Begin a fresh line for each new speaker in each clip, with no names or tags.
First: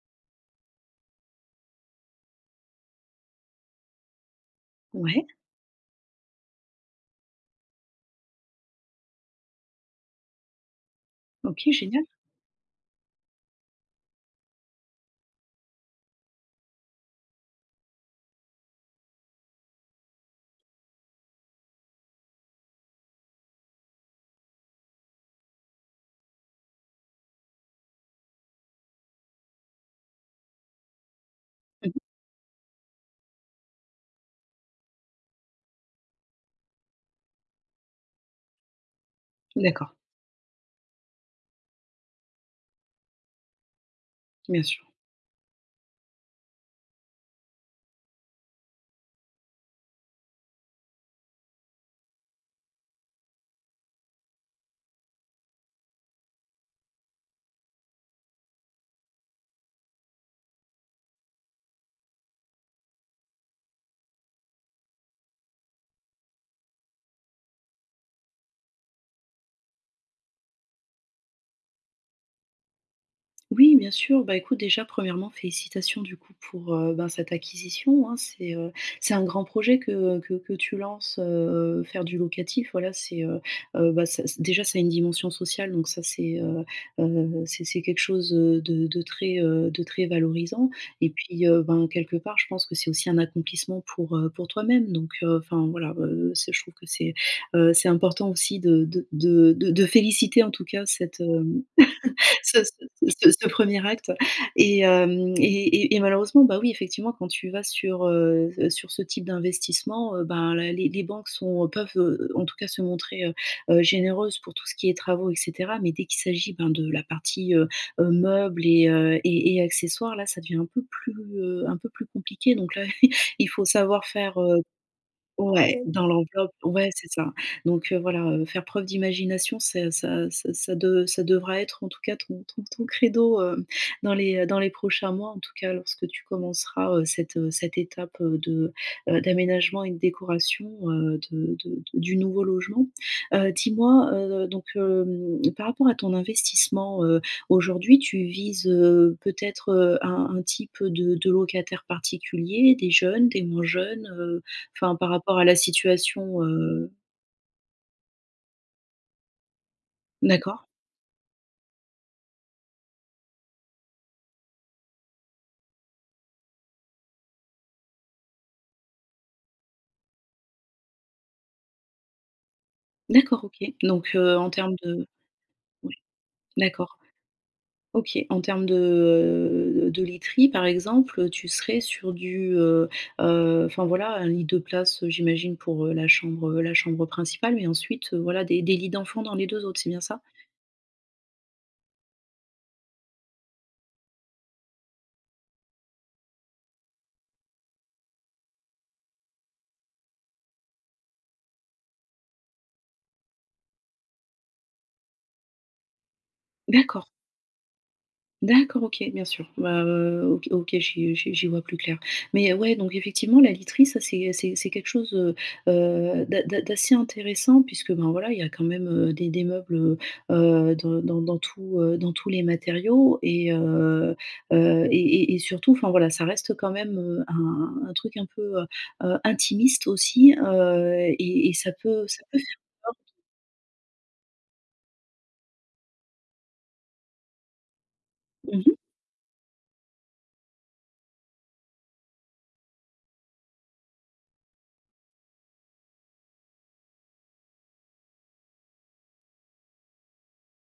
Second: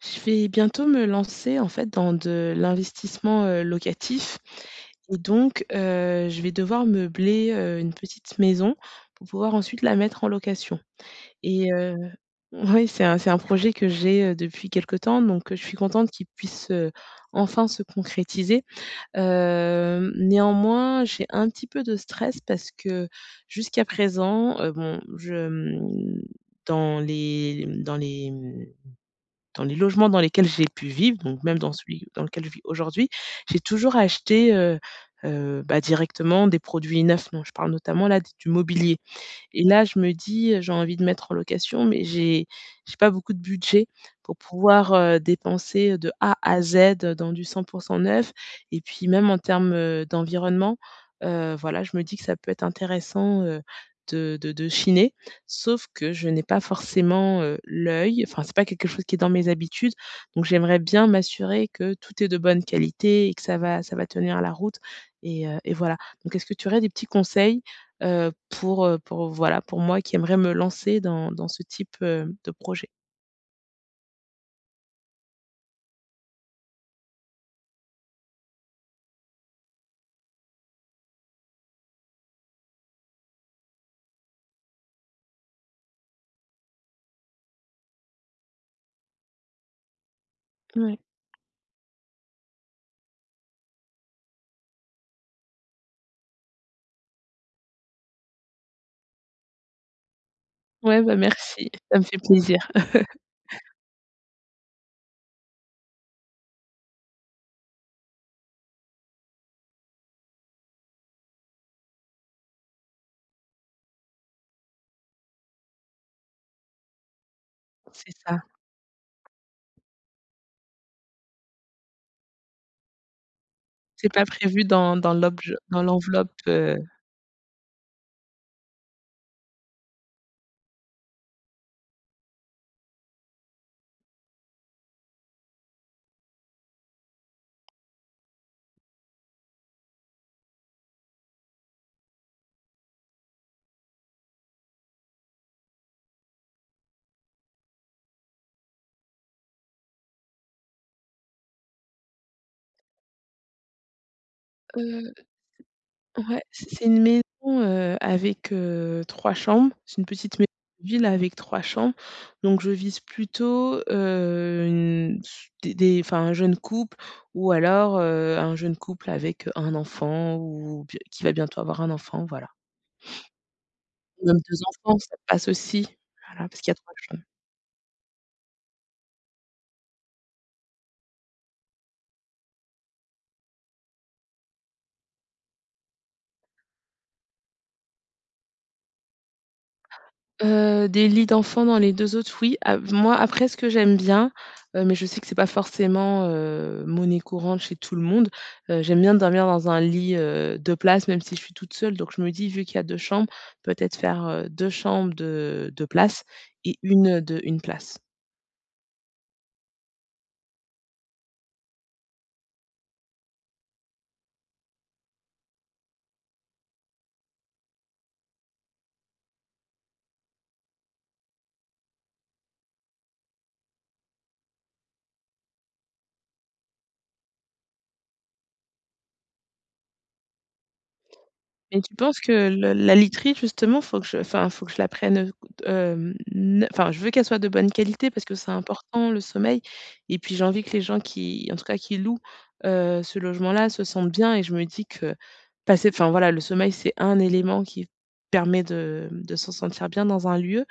Je vais bientôt me lancer en fait dans de l'investissement, locatif et
Ouais,
donc je vais devoir meubler, une petite maison pour pouvoir ensuite la mettre en location
OK,
et
génial.
oui, c'est un projet que j'ai, depuis quelque temps donc je suis contente qu'il puisse, enfin se concrétiser. Néanmoins, j'ai un petit peu de stress parce que jusqu'à présent, bon dans les dans les logements dans lesquels j'ai pu vivre, donc même dans
Mmh.
celui dans lequel je vis aujourd'hui, j'ai toujours acheté, bah, directement des produits neufs, donc je parle notamment là du mobilier. Et là,
D'accord,
je me dis, «J'ai envie de mettre en location», mais j'ai pas beaucoup de budget pour
bien sûr.
pouvoir, dépenser de A à Z, dans du 100 neuf. Et puis même en termes, d'environnement, voilà, je me dis que ça peut être intéressant, de chiner. Sauf que je n'ai pas forcément, l'œil, enfin, c'est pas quelque chose qui est dans mes habitudes, donc j'aimerais bien m'assurer que tout est de bonne qualité et que ça va tenir la route et et voilà. Donc est-ce que tu aurais des petits conseils pour voilà, pour moi qui aimerais me lancer dans ce type, de projet.
Oui, bien sûr. Bah, écoute, déjà, premièrement, félicitations du coup pour ben, cette acquisition, hein. C'est un grand projet que tu lances, faire du locatif. Voilà, c'est bah, déjà ça a une dimension sociale, donc ça c'est c'est quelque chose de très de très valorisant.
Ouais.
Et puis, ben, quelque part, je pense que c'est aussi un accomplissement pour toi-même. Donc, enfin voilà, je trouve que c'est important aussi de féliciter en tout cas
Ouais, bah,
cette
merci, ça me fait plaisir.
ce ce ce ce 1 acte. Et hem et malheureusement, bah, oui, effectivement, quand tu vas sur ce type d'investissement, ben, la les banques sont peuvent, en tout cas se montrer, généreuses pour tout ce qui est travaux et cetera. Mais dès qu'il s'agit, ben, de la partie,
C'est ça.
meubles et et accessoires, là, ça devient un peu plus compliqué. Donc là, il faut savoir
C'est pas
faire.
prévu
Ouais,
dans
dans
l'enveloppe,
l'enveloppe, ouais, c'est ça. Donc, voilà, faire preuve d'imagination, c'est ça devra être en tout cas ton credo, dans les prochains mois, en tout cas lorsque tu commenceras, cette, cette étape, d'aménagement et de décoration, de du nouveau logement. Dis-moi, donc, par rapport à ton investissement, aujourd'hui tu vises, peut-être, un type de locataire particulier, des jeunes, des moins jeunes. Enfin, par
heu,
rapport à la
ouais,
situation,
c'est une maison, avec, 3 chambres. C'est une petite maison
d'accord,
de ville avec 3 chambres, donc je vise plutôt, une s des enfin, un jeune couple, ou alors, un jeune couple avec un enfant ou bien qui va bientôt avoir un enfant, voilà.
d'accord, OK. Donc,
Même
en
2
termes
enfants,
de.
ça passe aussi.
Oui,
Voilà, parce qu'il y a 3
d'accord,
chambres.
OK. En termes de literie, par exemple, tu serais sur du, enfin, voilà, un lit 2 places, j'imagine pour, la chambre principale, mais ensuite, voilà, des lits d'enfants dans les 2 autres, c'est bien ça?
Des lits d'enfants dans les 2 autres, oui. Ap Moi, après ce que j'aime bien, mais je sais que c'est pas forcément, monnaie courante chez tout le monde, j'aime bien dormir dans un lit, 2 places, même si je suis toute seule. Donc je me dis, vu qu'il y a 2 chambres, peut-être faire, 2 chambres de 2 places et
D'accord.
1 de une place.
D'accord, OK, bien sûr. Bah, OK, OK, j'y vois plus clair. Mais ouais, donc effectivement, la literie, ça, c'est quelque chose, d'assez intéressant puisque, ben, voilà, il y a quand même, des meubles, dans tous les matériaux et heu, et et surtout, enfin, voilà, ça reste quand même, un truc un peu, intimiste aussi, et ça
Mais tu
peut
penses
ça peut
que
faire
le la
peur.
literie justement, faut que je enfin, faut que je la prenne, hem, n enfin, je veux qu'elle soit de bonne qualité parce que c'est
Mmh.
important le sommeil, et puis j'ai envie que les gens qui en tout cas qui louent, ce logement-là se sentent bien et je me dis que passer enfin voilà, le sommeil, c'est un élément qui permet de se sentir bien dans un lieu.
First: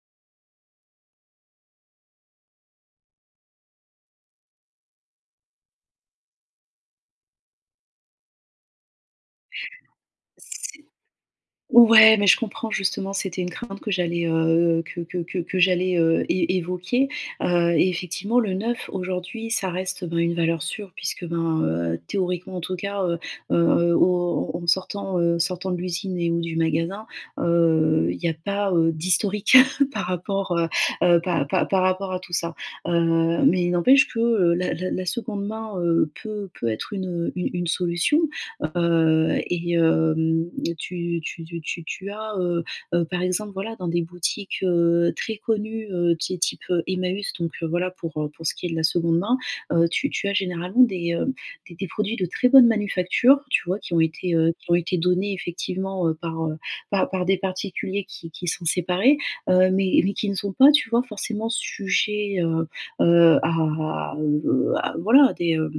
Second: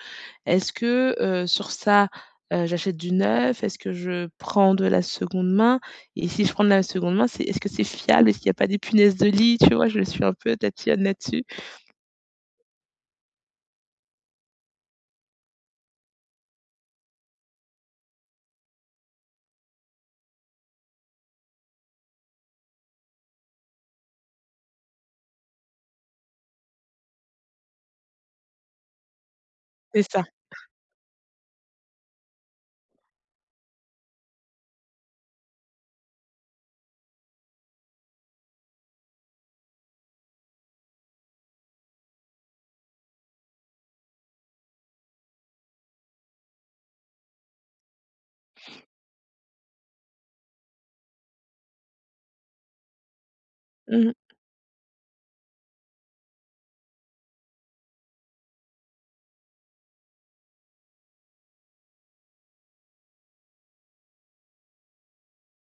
Est-ce que, sur ça, j'achète du neuf? Est-ce que je prends de la seconde main? Et si je prends de la seconde main, c'est est-ce que c'est fiable? Est-ce qu'il y a pas des punaises de lit? Tu vois? Je suis un peu tatillonne là-dessus.
Ouais, mais je comprends justement, c'était une crainte que j'allais, que j'allais, é évoquer, et effectivement le neuf aujourd'hui, ça reste, ben, une valeur sûre puisque, ben, théoriquement en tout cas, au en sortant de l'usine et ou du magasin, il n'y a pas, d'historique
C'est
par
ça.
rapport, par par par rapport à tout ça, mais il n'empêche que, la seconde main, peut être une solution. Heu et hem, tu as, par exemple, voilà, dans des boutiques, très connues, tu sais type, Emmaüs, donc voilà pour ce qui est de la seconde main, tu as généralement des, produits de très bonne manufacture, tu vois? Qui ont
Mmh.
été, donnés effectivement, par, par des particuliers qui sont séparés, mais qui ne sont pas, tu vois, forcément sujets, à, voilà, à des, hem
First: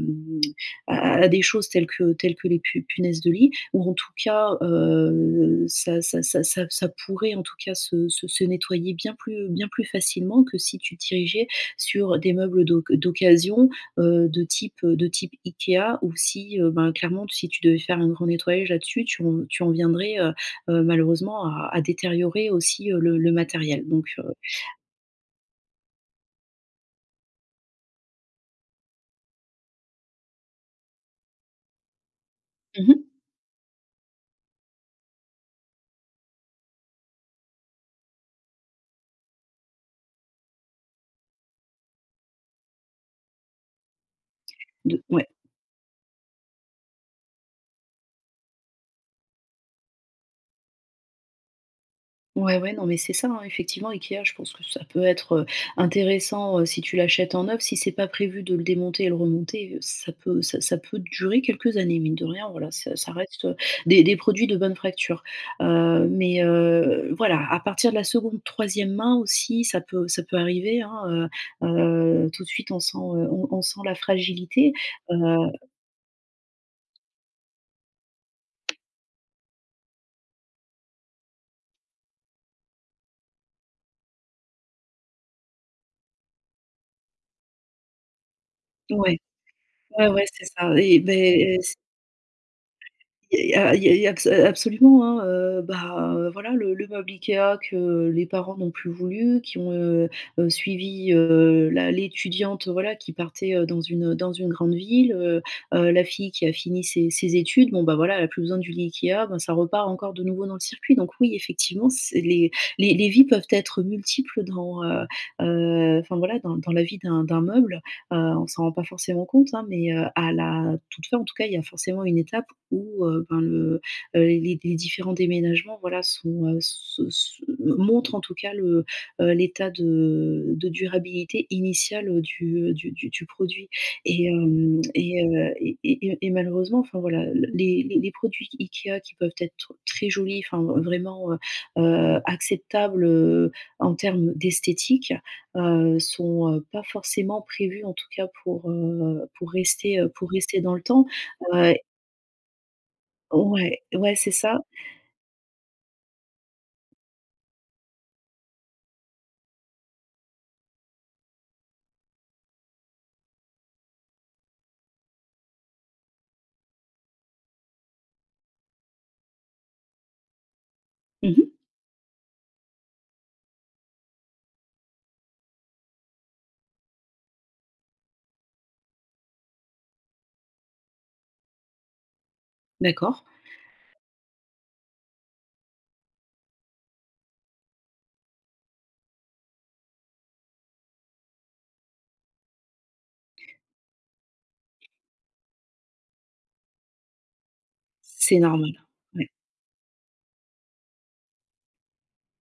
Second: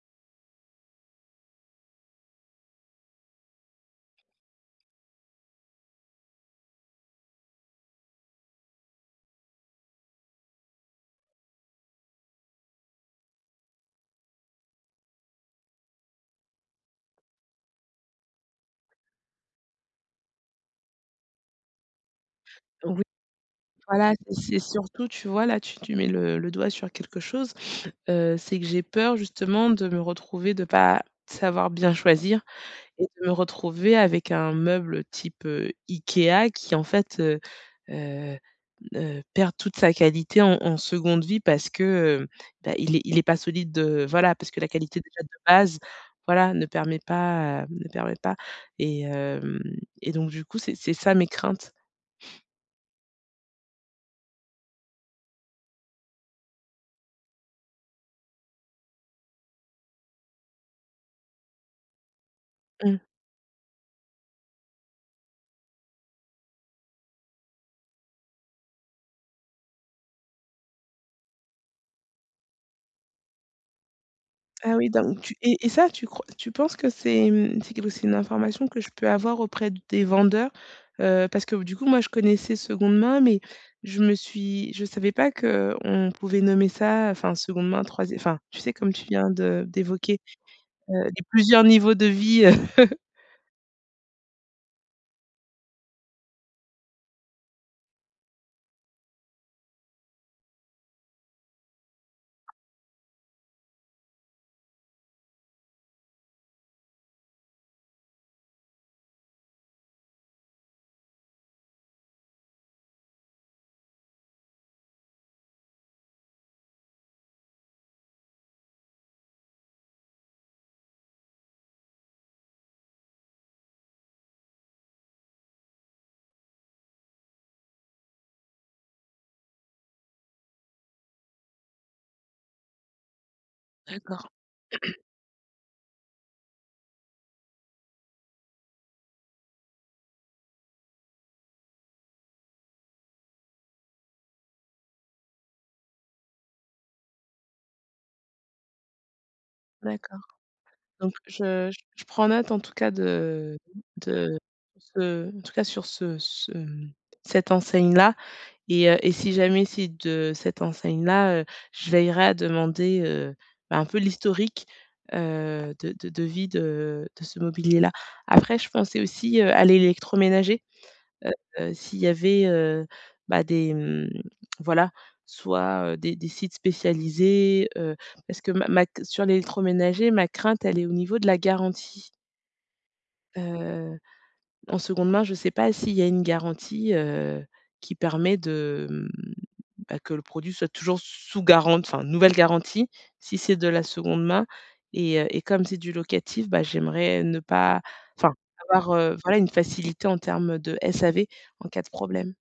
à des choses telles que les pu punaises de lit ou en tout cas, ça pourrait en tout cas se nettoyer bien plus facilement que si tu te dirigeais sur des meubles d'occasion, de type IKEA, ou si, ben, clairement si tu devais faire un grand nettoyage là-dessus, tu en viendrais, malheureusement à détériorer aussi,
Oui,
le matériel donc
voilà, c'est surtout, tu vois, là, tu mets le doigt sur quelque chose, c'est que j'ai peur justement de me retrouver, de pas savoir bien choisir. Et
mmh,
de me retrouver avec un meuble type, IKEA qui en fait, heu perd toute sa qualité en en seconde vie parce que, heu, bah, il est pas solide, voilà, parce que la qualité
de
déjà de
ouais.
base, voilà, ne permet pas. Et hem et donc du coup, c'est ça mes craintes.
Ouais, ouais, non, mais c'est ça, hein, effectivement, IKEA, je pense que ça peut être, intéressant, si tu l'achètes en neuf. Si c'est pas prévu de le démonter et le remonter, ça peut durer quelques années, mine de rien, voilà, ça
Mmh.
ça reste, des produits de bonne fracture. Mais voilà, à partir de la seconde troisième main aussi, ça peut arriver, hein, tout de suite, on sent la fragilité.
Ah oui,
Heu,
donc tu et ça, tu penses que c'est, c'est quelque c'est une information que je peux avoir auprès des vendeurs? Parce que du coup, moi, je connaissais seconde main, mais je me suis je savais pas que on pouvait nommer ça, enfin, seconde main, troisième enfin, tu sais, comme tu
ouais,
viens de
ouais,
d'évoquer,
ouais, c'est ça et
les
beh.
plusieurs niveaux de vie.
Il y a absolument, hein, bah, voilà le meuble IKEA que les parents n'ont plus voulu, qui ont, suivi, la l'étudiante, voilà, qui partait, dans une grande ville, la fille qui a fini ses études, bon, bah, voilà, elle a plus besoin du lit IKEA, ben, ça repart encore de nouveau dans le circuit. Donc oui, effectivement, c'est les vies peuvent être multiples dans, enfin voilà, dans la vie d'un meuble. On s'en rend pas forcément compte, hein, mais à la toute fin, en tout cas, il y a forcément une étape où, ben, les différents déménagements, voilà, se montrent en tout cas le, l'état de durabilité initiale, du produit. et
D'accord.
hem et heu et et et malheureusement, enfin voilà, les produits IKEA qui peuvent être très jolis, enfin vraiment, acceptables, en termes d'esthétique, sont, pas forcément prévues en tout cas pour,
D'accord,
pour rester dans le temps.
donc je
Heu,
je je prends note en tout cas
ouais, ouais, c'est
de
ça.
ce en tout cas sur ce, cette enseigne-là. Et si jamais c'est de cette enseigne-là, je veillerai à demander, bah, un peu l'historique, de vie de ce mobilier-là. Après, je pensais aussi, à l'électroménager, heu
Mmh.
s'il y avait, bah, voilà, soit, des sites spécialisés, parce que ma ma sur l'électroménager, ma crainte, elle est au niveau de la garantie.
D'accord.
Heu, En seconde main, je ne sais pas s'il y a une garantie, qui permet de, bah, que le produit soit toujours sous garantie, enfin, nouvelle garantie, si c'est de la seconde main. Et comme c'est du locatif, bah, j'aimerais ne pas enfin,
C'est normal.
avoir,
Ouais.
voilà, une facilité en termes de SAV en cas de problème.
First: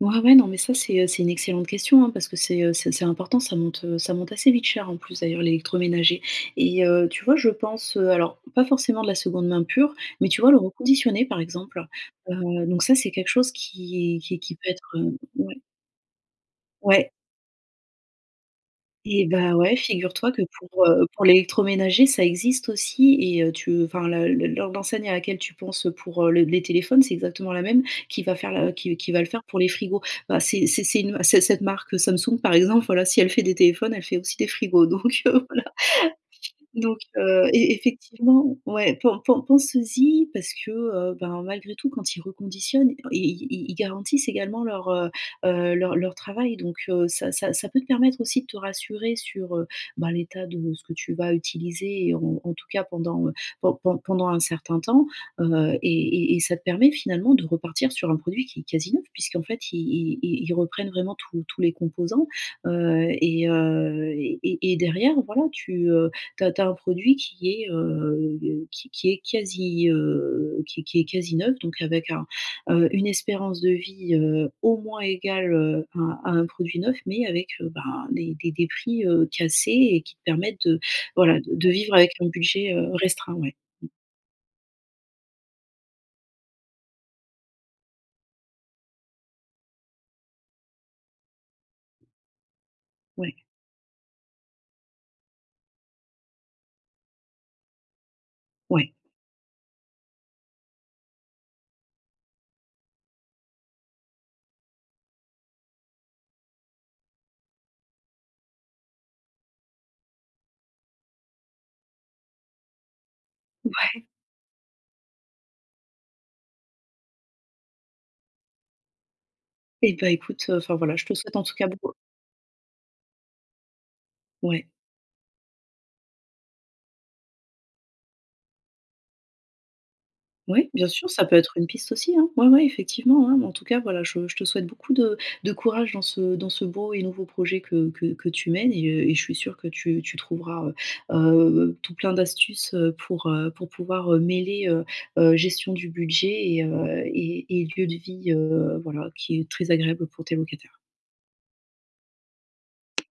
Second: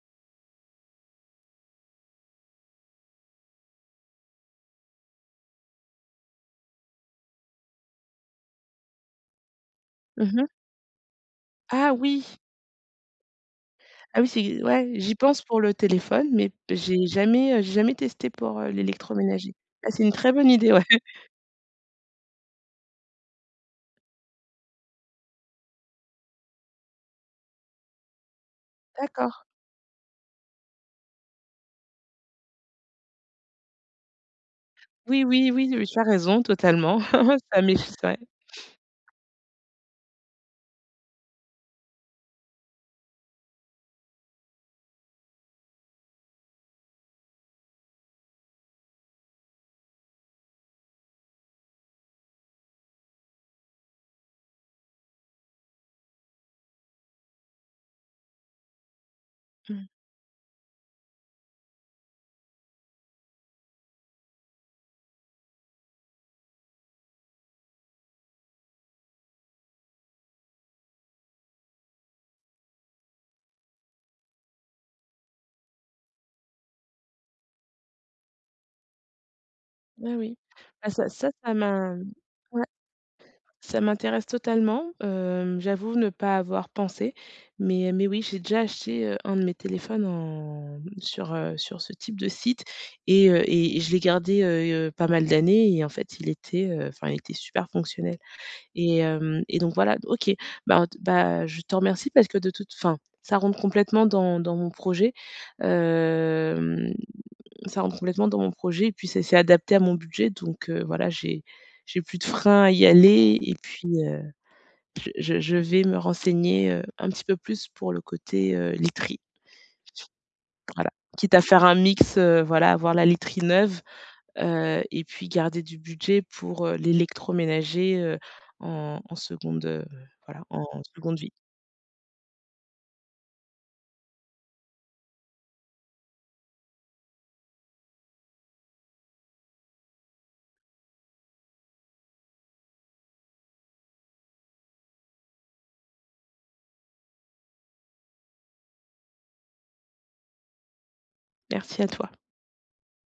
Ouais, ouais, non, mais c'est, une excellente question, hein, parce que c'est important, ça monte assez vite cher, en plus d'ailleurs l'électroménager, et tu vois, je pense, alors pas forcément de la seconde main pure, mais tu
Mmh.
vois le reconditionner par exemple,
Ah oui!
donc ça c'est quelque chose qui
Ah oui,
qui qui
c'est
peut être,
ouais, j'y pense
ouais.
pour le téléphone, mais
Ouais.
j'ai jamais testé pour,
Et
l'électroménager.
bah, ouais,
Ah, c'est une très
figure-toi que
bonne idée, ouais.
pour l'électroménager, ça existe aussi et tu enfin, le l'en l'enseigne à laquelle tu penses pour, le les téléphones, c'est exactement la même qui va le
D'accord.
faire pour les frigos. Bah, c'est cette marque Samsung, par exemple, voilà, si elle fait des téléphones, elle fait aussi des frigos, donc
Oui, oui, oui, oui, tu as raison
donc
totalement.
e
Ça m'est ouais.
effectivement, ouais, pense-y parce que, ben, malgré tout, quand ils reconditionnent, i i i ils garantissent également leur, leur travail, donc ça peut te permettre aussi de te rassurer sur, ben, l'état de ce que tu vas utiliser, et en tout cas pendant, pendant un certain temps, et ça te permet finalement de repartir sur un produit qui est quasi neuf, puisqu'en fait, i
Mmh.
i i ils reprennent vraiment tous les composants, et derrière, voilà, tu as un produit qui est quasi neuf, donc avec une espérance de vie, au moins égale, à un produit neuf, mais avec, ben, des prix, cassés et
Ouais,
qui te
oui.
permettent de
Bah, ça ça
voilà,
ça
de vivre
m'a
avec un budget, restreint, ouais.
Ça m'intéresse totalement, j'avoue ne pas avoir pensé, mais oui, j'ai déjà acheté, un de mes téléphones en sur, sur ce type de site, et
Ouais,
heu et et je l'ai gardé, pas mal d'années, et en fait, il était, enfin, il était super fonctionnel.
ouais,
Et donc voilà, OK. bah t Bah, je te remercie parce que de toute fin ça rentre complètement dans mon projet, hem, ça rentre complètement dans mon projet, et puis c'est adapté à mon budget donc voilà, j'ai plus de frein à y aller. Et puis,
ouais.
je vais me renseigner, un petit peu plus pour le côté, literie,
Et bah, écoute, enfin
voilà.
voilà, je te
Quitte
souhaite
à
en tout
faire
cas
un
beaucoup.
mix, voilà, avoir la literie neuve,
Ouais.
et puis garder du budget pour, l'électroménager, en en seconde, voilà, en
Oui, bien sûr,
seconde
ça
vie.
peut être une piste aussi, hein. Ouais, ouais, effectivement, hein. Mais en tout cas, voilà, je te souhaite beaucoup de courage dans ce beau et nouveau projet que tu mènes, et je suis sûre que tu trouveras, tout plein d'astuces, pour pouvoir, mêler, gestion du budget et et lieu de vie, voilà, qui est très agréable pour tes locataires.
Merci à toi.